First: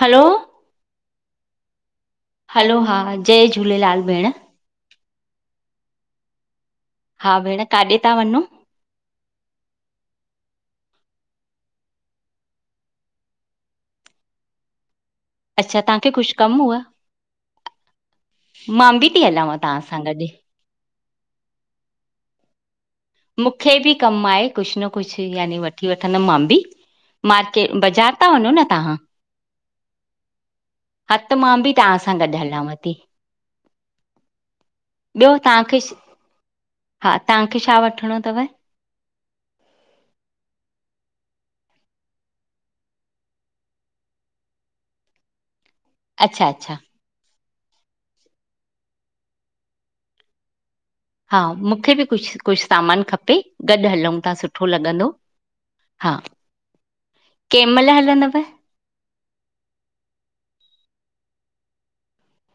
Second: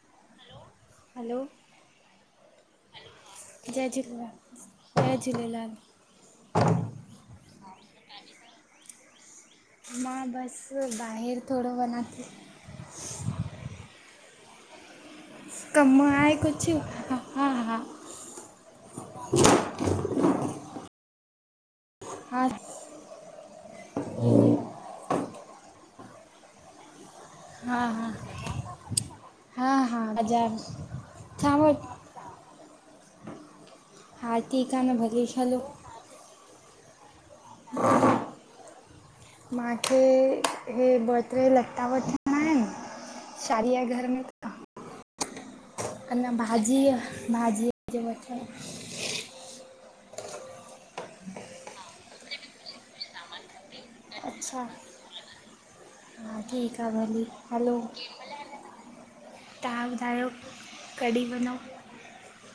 हलो hello hello हा हान जय झूलेलाल जय झूलेलाल हा भेण काॾे था वञो? मां बसि ॿाहिरि थोरो वञां थी अच्छा कमु तव्हांखे कुझु आहे कम हुअ हा हा हा मां बि थी हलांव तव्हां सां गॾु हा मूंखे बि कमु आहे कुझु न कुझु यानी वठी वठंदमि मां बि मार्केट हा हा बाज़ारि ता वञो न तव्हां? हा हा बज़ार हा त मां बि तव्हां सां गॾु हलांव थी हा ठीक आ न ॿियो भलेश हलो तव्हांखे छ- हा तव्हांखे छा वठिणो थव? मांहखे इहे ॿ ट्रे लता वठणा आहिनि शादी आह घर में त अना अच्छा अच्छा भाॼीअ भाॼी जे वठ हा मूंखे बि कुझु कुझु सामानु खपे गॾु हलूं था अच्छा सुठो लॻंदो हा हा ठीकु आह भलीे कंहिं हलो महिल कहिंमल हलंदव? तव्हां ॿुधायो कॾहिं वञो?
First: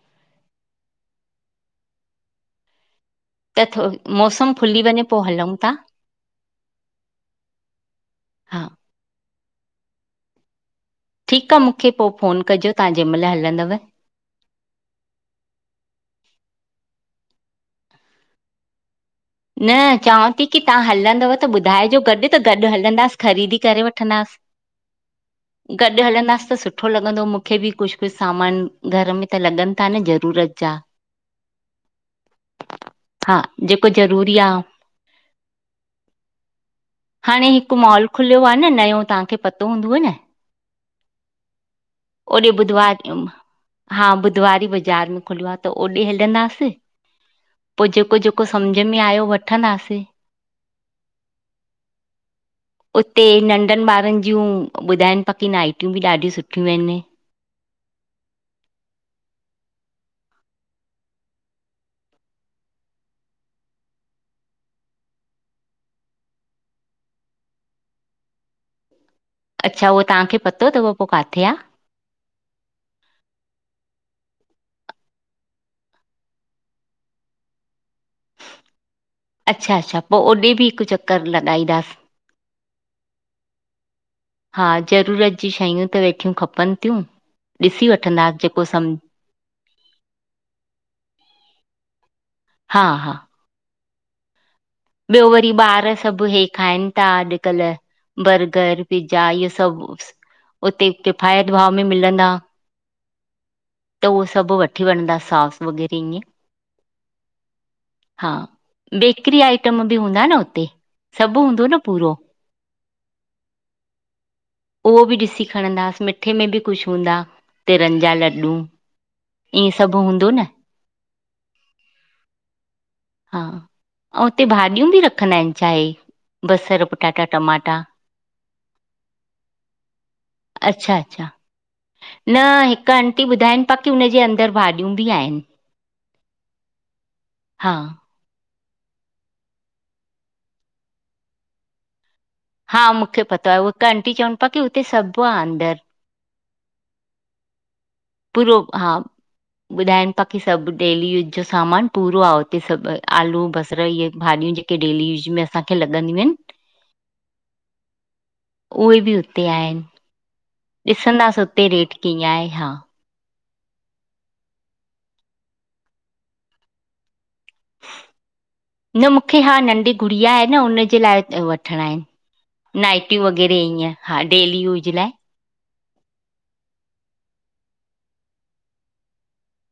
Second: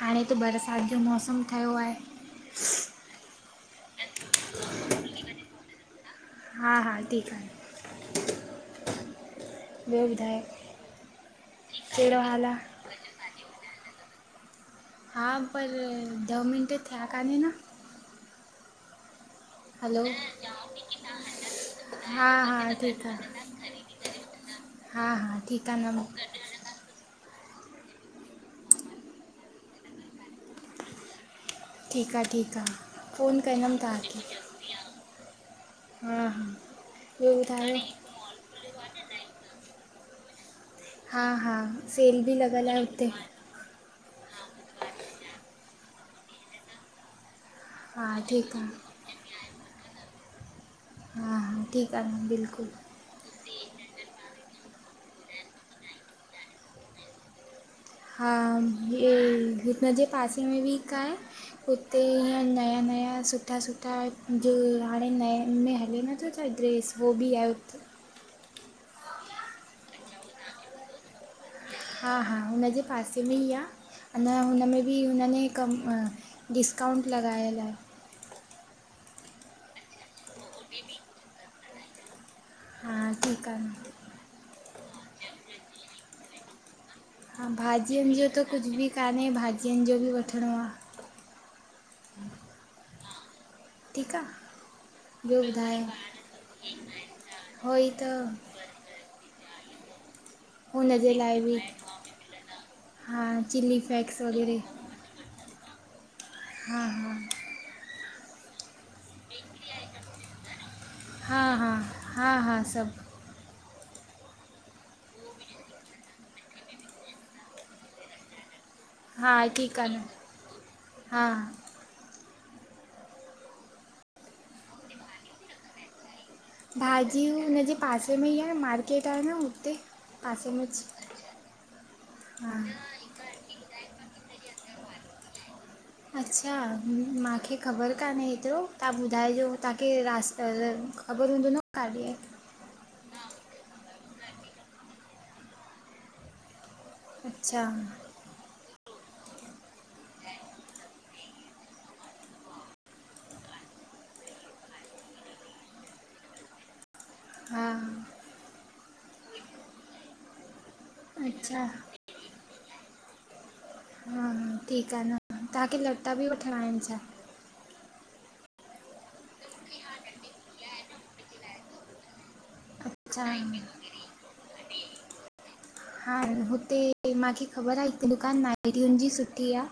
हाणे त बरसाति जो मौसमु ठहियो आहे त थो मौसम खुली वञे पोइ हलूं था हा हा ठीकु आहे हा ॿियो बुधायो? ठीकु आहे मूंखे पोइ फ़ोन कजो तव्हां जंहिं महिल हलंदव हा पर ॾह मिंट थिया कान्हे न न हलो चवां थी की तव्हां हलंदव त ॿुधाइजो हा गॾु त हा गॾु ठीकु हलंदासीं आहे ख़रीदी करे हा हा ठीकु वठंदासीं आहे न गॾु हलंदासीं त सुठ सुठो लॻंदो मूंखे बि कुझु कुझु सामान घर में त लॻनि था न ज़रूरत जा ठीकु आहे ठीकु आहे हा फोन कंदमि जेको तव्हां ज़रूरी आहे हा हा ॿयो हाणे बुधायो? हिकु मॉल खुलियो आहे नयों तव्हांखे पतो हूंदव न हा हा सेल बि ओॾे लॻियल आहे बुधवार हुते हा बुधवारी ई बाज़ारि में खुलियो आह त ओॾे हलंदासीं पो हा जेको जेको ठीकु सम्झ आहे में आयो वठंदासीं हा हा ठीकु आहे न बिल्कुलु उते नंढनि ॿारनि जियूँ ॿुधाइनि पकी नाइटियूं बि ॾाढियूं सुठियूं आहिनि हा हे हिन जे पासे में बि हिक आहे हुते ईअं नया-नया, सुठा-सुठा जे हाणे नए में हले न उते छाहे ड्रेस हो बि आहे हुत अच्छा उहो तव्हांखे पतो अथव पो काथे आ? हा हा हुनजे पासे में ई आ अञा हुनमें बि हुनने कम डिस्काउंट लॻायल आ। अच्छा-अच्छा पो ओॾे बि हिकु चकर लॻाईंदासीं। हा ठीकु आ न। हा ज़रूरत जी शयूं त वेठियूं खपनि थियूं। हा ॾिसी भाजियुनि जो वठंदासीं त जेको कुझु सम बि कान्हे, भाजियुनि जो बि वठिणो आ। हा हा। ठीकु आ। ॿियो वरी ॿार सभु हे खाइनि था हो ई त अॼुकल्ह बर्गर पिज़्ज़ा इहो सभु उते हुन जे लाइ किफ़ायत बि भाव में मिलंदा, हा चिली त फ्लेक्स उहो सभु वग़ैरह वठी वनदा सास। वग़ैरह ईंअ हा हा हा बेकरी आइटम बि हूंदा न हुते? हा सभु हूंदो हा न पूरो? हा हा सभु। उहो बि ॾिसी खणंदासि, मिठे में बि कुझु हूंदा तिरनि जा लॾूं। हा ईअं ठीकु आ न, सभु हूंदो हा। हा अऊं हुते भाॼियूं बि रखंदा आहिनि छा हे? बसर, पटाटा, भाजियूं हुनजे टमाटा पासे में ई आ न मार्केट आ न हुते पासे में इच। अच्छा अच्छा न हिकु आंटी ॿुधाइनि पा की हुनजे अंदरि भाॼियूं बि आहिनि। अच्छा माखे हा ख़बर कान्हे एतिरो। तव्हां ॿुधाइजो तव्हांखे रास् तर ख़बर हूंदो न काॾे ए हा मूंखे पतो आहे, उह हिक अंटी चवनि पिया की हुते सभु आ अंदरु। अच्छा पूरो हा ॿुधाइनि ताक़ी सभु डेली यूज जो सामान पूरो आ उते सभु, आलू, बसर इहे भाॼियूं जेक के डेली यूस में असांखे लॻंदियूं आहिनि। हा उहे बि उते आहिनि। ॾिसंदासीं अच्छा हा उते रेट कीअं आहे हा। हा ठीकु आ न। तव्हांखे लटा बि वठिणा आहिनि छा? न, मूंखे हा नंढी गुड़िया आहे न हुनि जे लाइ वठिणा आहिनि। नाइटियूं अच्छा वग़ैरह ईअं हा डेली यूज लाइ। हा, हुते माखे ख़बर आ, हिकु दुकानु नाइटीयुनि जी सुठी आ।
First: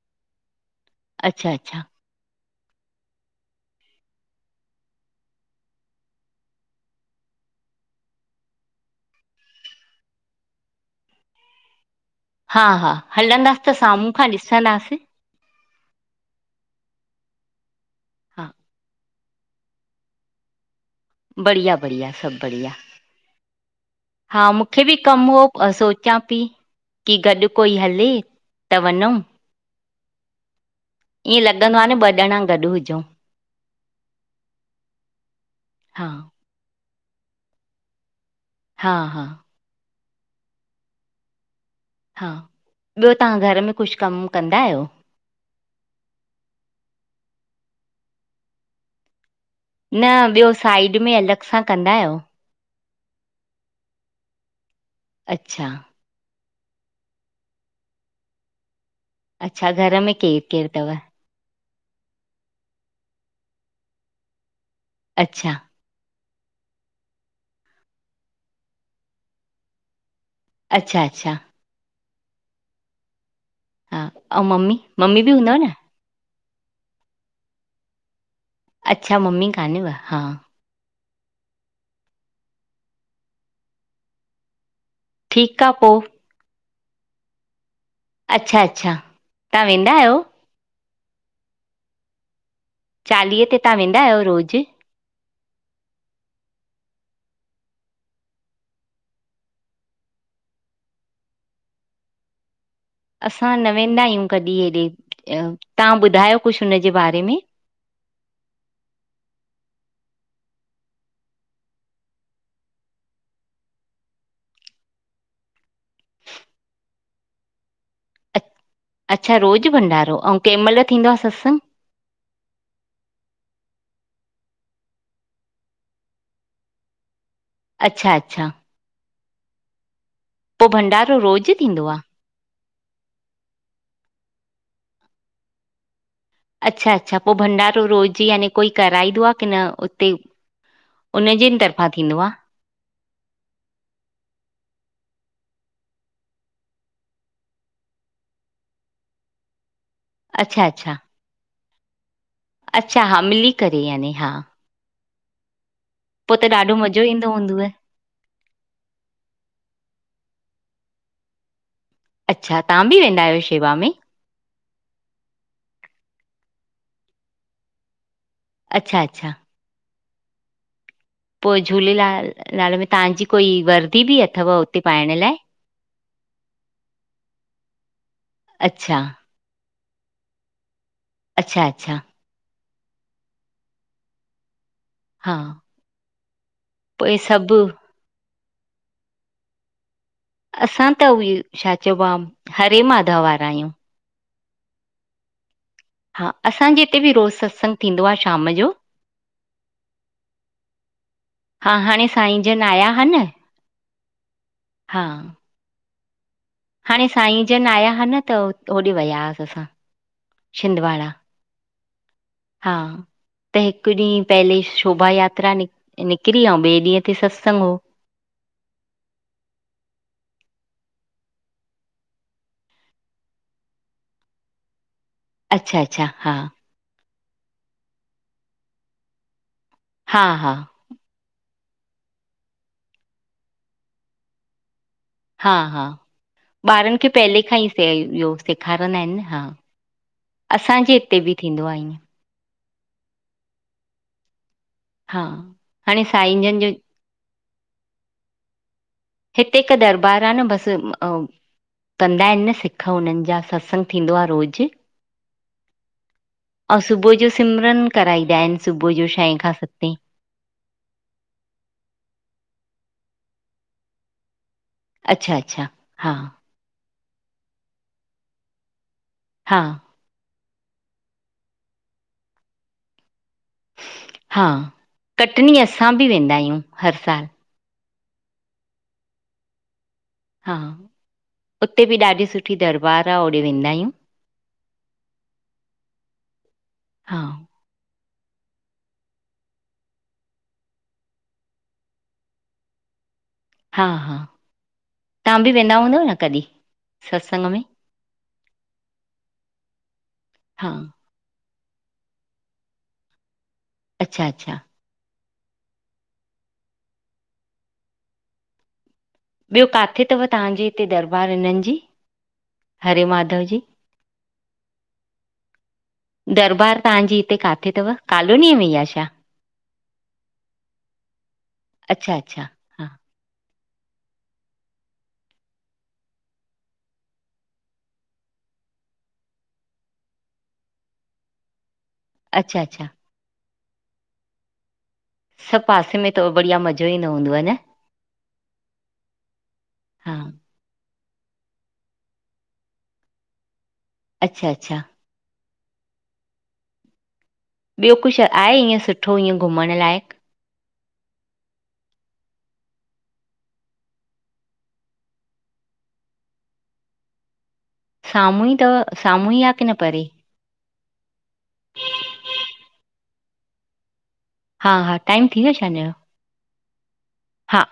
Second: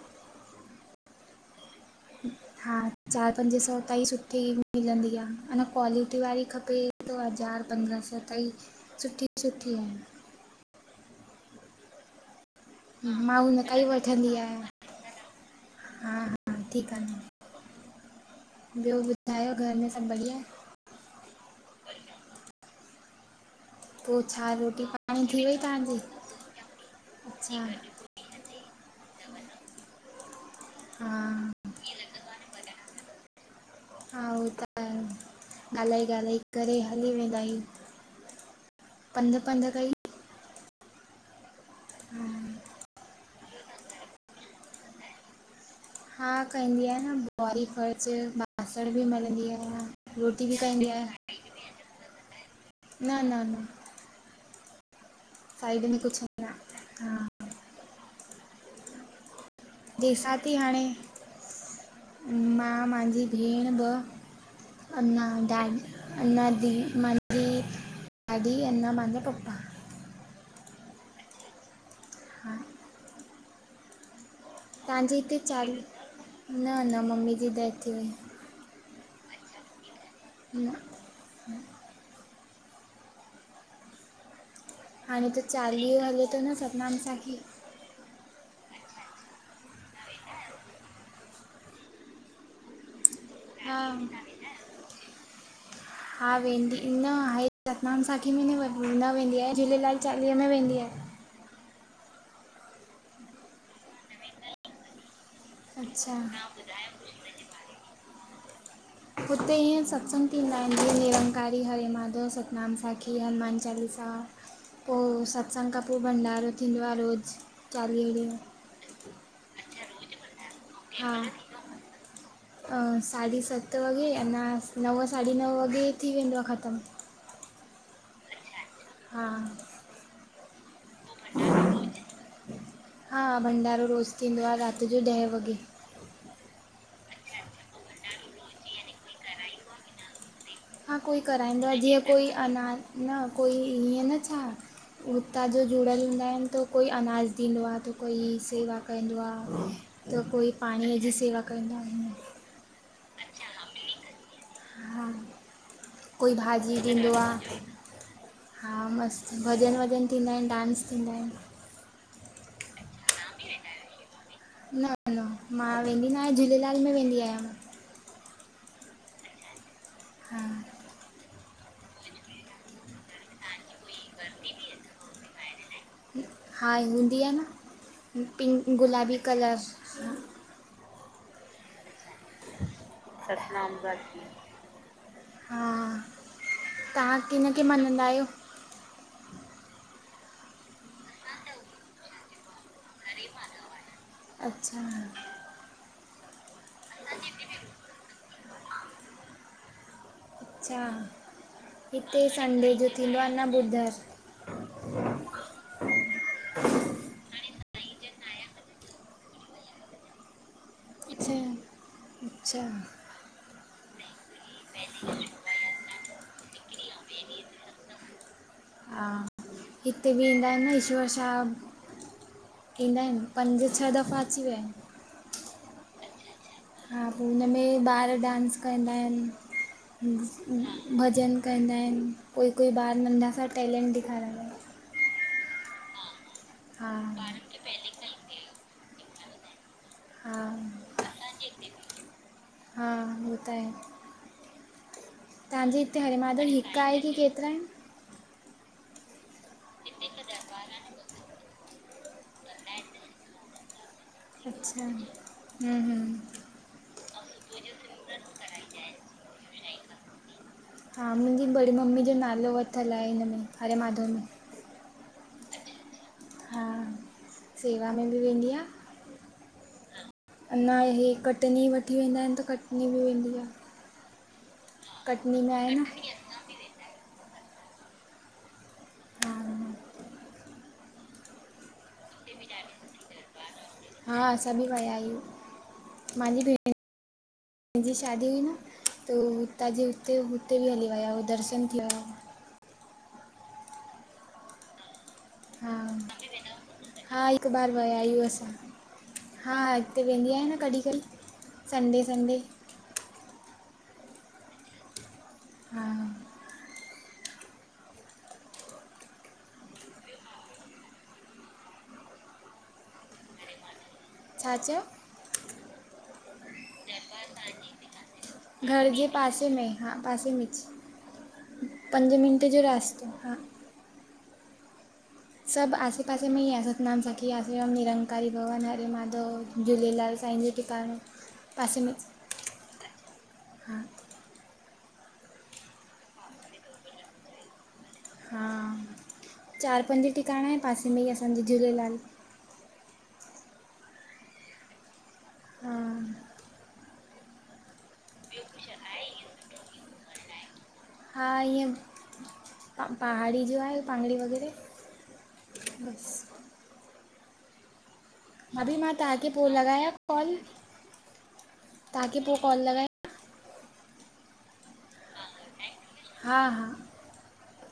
अच्छा, अच्छा। हा चारि पंज सौ ताईं सुठी मिलंदी आ। अना क्वालिटी वारी खपे दो हज़ार, पंद्रहं सौ ताईं सुठी सुठियूं हा हा मां हलंदासीं त हुनखां ई साम्हूं खां वठंदी आहियां, ॾिसंदासीं हा ह ठीकु आ हा न। ॿियो ॿुधायो घर में सभु बढ़िया? बढ़िया, बढ़िया सभु बढ़िया। पोइ हा छा मूंखे रोटी बि पाणी कमु हो थी वई अ तव्हांजी सोचां पी की गॾु अच्छा कोई हले। त वञऊँ? हा ईअं लॻंदो आ न ॿ ॼणा गॾु हुजऊं। हा उहो त हा अललाएॻाल [inaudible] [unintelligible] करे हली वेंदा आहियूं। हा हा पंध-पंध कई हा ॿियो तव्हां घर में कुझु कमु कंदा आहियो? हा कंदी आहियां न ॿुहारी, फ़रछ, [unintelligible] बासण बि मलंदी आ। न, ॿियो साइड में अलॻि सां कंदा आहियो? न न न अच्छा साइड में कुझु न हा अच्छा! घर में जंहिंसां केरु थी केरु हाणे तव? मां, मांजी भेण ॿ, अना अच्छा दादी अना दी मुहिंजी, दादी अना मुहिंजा पपा। अच्छा अच्छा हा ऐं हा अऊं मम्मी तव्हांजे मम्मी हिते बि हूंदव न चाली [unintelligible] न न मम्मी जी डेथ थी वई अच्छा मम्मी कानेव हा [inaudible] हाणे त ठीकु आहे पोइ चार्लयों हले तो न सतनाम साखी अच्छा अच्छा तव्हां वेंदा आहियो चालीहे ते तव्हां हा वेंदा आहियो रोज़ु हा वेंदी न आहे सतनाम साखी में न न वेंदी आहे झूलेलाल चालीहे में वेंदी आयां असां न वेंदा आहियूं कॾहिं हेॾे तव्हां अच्छा ॿुधायो कुछ हुनजे बारे में हुते ईयं सत्संग थींदा‌ आहिन जीयं निरंकारी हरे माधव सतनाम साखी हनुमान चालीसा पो सत्संग खां पो भंडारो थींदो आ रोज़ु चालीह ॾींहं अ- अच्छा रोज़ु भंडारो अऊं कंहिंमहिल थींदो आ सत्संग अं साढी सत वॻे अञा नव साढी नव वॻे थी वेंदो आ ख़तमु अच्छा अच्छा हा पो भंडारो रोज़ु थींदो आ हा भंडारो रोज़ थींदो आ राति जो ॾहें वॻे अच्छा अच्छा पो भंडारो रोज़ यानी कोई कराईंदो आ की न उते हा कोई उन जे कराईंदो आ तरफ़ां जीअं थींदो कोई आहे अञा न कोई हीअं न छा हुतां जो जुड़ियल हूंदा आहिन त कोई अनाज ॾींदो आ त कोई सेवा कंदो आ त कोई अच्छा अच्छा पाणीअ जी सेवा कंदा आहिनि अच्छा हा मिली करे यानी हा हा कोई पोइ त ॾाढो भाॼी मज़ो ॾिंदो आ ईंदो हूंदव हा मस्तु भॼन वॼन थींदा आहिन डांस थींदा आहिन अच्छा तव्हां बि वेंदा आहियो शेवा में न न मां वेंदी न आहियां झूलेलाल में वेंदी आहियां अच्छा अच्छा हा पो झूलेलाल लाल में तव्हांजी कोई वर्दी बि अथव उते पाइण लाइ हा हूंदी आ न पिंक अच्छा गुलाबी कलर अच्छा अच्छा सतनाम साखी हा पोइ तव्हां कि सभु नखे मञंदा आहियो? असां त उहे छा चइबो आ हरे माधव वारा आहियूं अच्छा हा असांजे हिते बि रोज़ु सत्संग थींदो आ शाम जो अच्छा हा हाणे हिते साईं जन संडे जो आया हा थींदो आ न ॿुधरु हा हाणे साईं जन आया हा न त होॾे वया हास असां छिंदवाड़ा अच्छा अच्छा हा त हिकु ॾींहुं पहले शोभा यात्रा निक निकरी अऊं ॿिए ॾींहं ते सत्संग हो हा हित बि ईंदा आहिनि न ईश्वर शाहब ईंदा आहिनि पंज छह दफ़ा अची विया आहिनि अच्छा अच्छा हा हा पो हुनमें ॿार डांस कंदा आहिनि हूं हा हा हूं भॼन कंदा आहिनि कोई कोई ॿार नंढा सां टेलेंट ॾेखारंदा हा हा हा ॿारनि खे पहले खां ई सेहीॾियोस सेखारींदा आहिनि न हा हा असांजे हिते बि थींदो आहे ईअं हा हो त आहे हा तव्हांजे हिते हाणे साईं हरिमादल जन जो हिकु आहे की केतिरा आहिनि? हिते हिकु दरबार आहे न बसि अऊं कंदा आहिनि न सिख हुननि जा सत्संग थींदो आहे रोज़ु हूं हूं ऐं सुबुह जो सिमरन कराईॾा आहिनि सुबुह जो छहें खां सतें हा मुंहिंजी बड़ी मम्मी जो नालो वठलु आहे हिन में हरे माधव में अच्छा अच्छा हा हा सेवा में बि वेंदीयां हा अञा इहे कटनी वठी वेंदा आहिनि त कटनी बि वेंदी आहे हा में कटनी आहे न असां बि वेंदा आहियूं हर साल हा हा उते बि ॾाढी सुठी दरबारु आहे ओॾे वेंदा आहियूं हा असां बि वया आहियूं मांहिंजी भेण हा हिंजी शादी हुई न त उ हुतां जी हुते हुते बि हली विया हुो दर्शनु थी वि हुआ हा हा तव्हां बि हा वेंदा हूंदव न कॾहिं? हा सत्संग हिकु में बार विया आहियूं असां हा हा हिते वेंदी आहियां न हा कॾहिं कॾहिं संडे संडे अच्छा अच्छा हा ॿियो काथे थव तव्हांजे हिते दरबार हिननि जी हरे माधव जी? छा चयव? [inaudible] दरबार तव्हांजी हिते काथे थव कालोनीअ में ई आहे घर छा? जे [inaudible] पासे में हा पासे में ज पंज अच्छा अच्छा मिंट जो रास्तो हा सभु आसे पासे में ई आह सतनाम सखी आसरम निरंकारी भवन हरे माधव झूलेलाल साईं जी टिक काणों पासे में अच्छा अचछा हा सभु पासे में तव बढ़िया मज़ो ईंदो हूंदुव न हा चारि पंज हा टिकाणा ऐं पासे में ई असांजे झूलेलाल अच्छा अच्छा हा ॿियो कुझु आहे ईअं सुठो ईअं घुमण लाइक़ु हा ईअं पहाड़ी जो आहे पहाड़ी वग़ैरह बस साम्हूं ई तव भाभी मां तव्हांखे साम्हूं ई पोइ आ की न लॻायाव परे? कॉल तव्हांखे पोइ कॉल लगा हा हा टाइम थी वियो छा हिनज जो हा हा हा